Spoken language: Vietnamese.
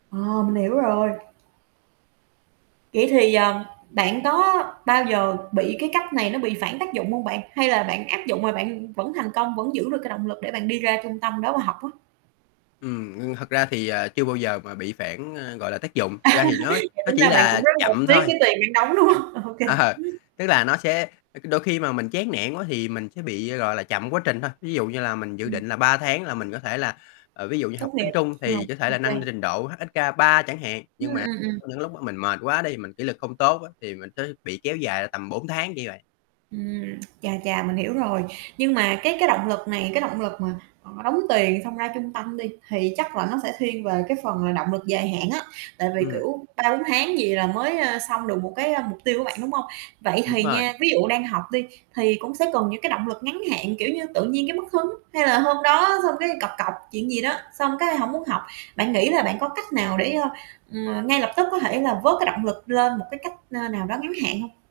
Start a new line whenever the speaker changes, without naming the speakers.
Ờ, mình hiểu rồi. Vậy thì, ờm, bạn có bao giờ bị cái cách này nó bị phản tác dụng hông bạn? Hay là bạn áp dụng mà bạn vẫn thành công, vẫn giữ được cái động lực để bạn đi ra trung tâm đó mà học á?
Ừm, ngưng thật ra thì, à, chưa bao giờ mà bị phản, a, gọi là, tác dụng,
À,
la thì nó
vậy
nó
tính
chỉ
ra bạn
là
cũng rất là
chậm
tiếc
thôi.
cái tiền bạn đóng, đúng không? Ô kê.
Ờ, tức là nó sẽ ơ, cứ đôi khi mà mình chán nản quá thì mình sẽ bị, gọi là, chậm quá trình thôi. Ví dụ như là mình dự
Ừm.
định là 3 tháng là mình có thể là ờ, ví dụ như học
Tốt
tiếng
nghiệp,
Trung
ờ,
thì có thể
ô
là
kê.
nâng trình độ HSK3 chẳng hạn.
Ừm,
Nhưng mà
ừm, ừm.
có những lúc mình mệt quá đi, mình kỷ luật không tốt á thì mình sẽ bị kéo dài ra tầm 4 tháng, kiểu vậy.
Ừm, chà chà, mình hiểu rồi. Nhưng mà cái cái động lực này, cái động lực mà, ờ, đóng tiền, xong ra trung tâm đi, thì chắc là nó sẽ thiên về cái phần là động lực dài hạn á. Tại vì,
Ừm.
kiểu, 3, 4 tháng gì là mới, a, xong được một cái, a, mục tiêu của bạn, đúng hông? Vậy
Đúng
thì
rồi.
nha, ví dụ đang học đi thì cũng sẽ cần những cái động lực ngắn hạn, kiểu như, tự nhiên cái mất hứng, hay là hôm đó xong cái cọc cọc chuyện gì đó, xong cái hổng muốn học. Bạn nghĩ là bạn có cách nào để, ơ, ừm, ngay lập tức có thể là vớt cái động lực lên một cái cách, a, nào đó ngắn hạn hông?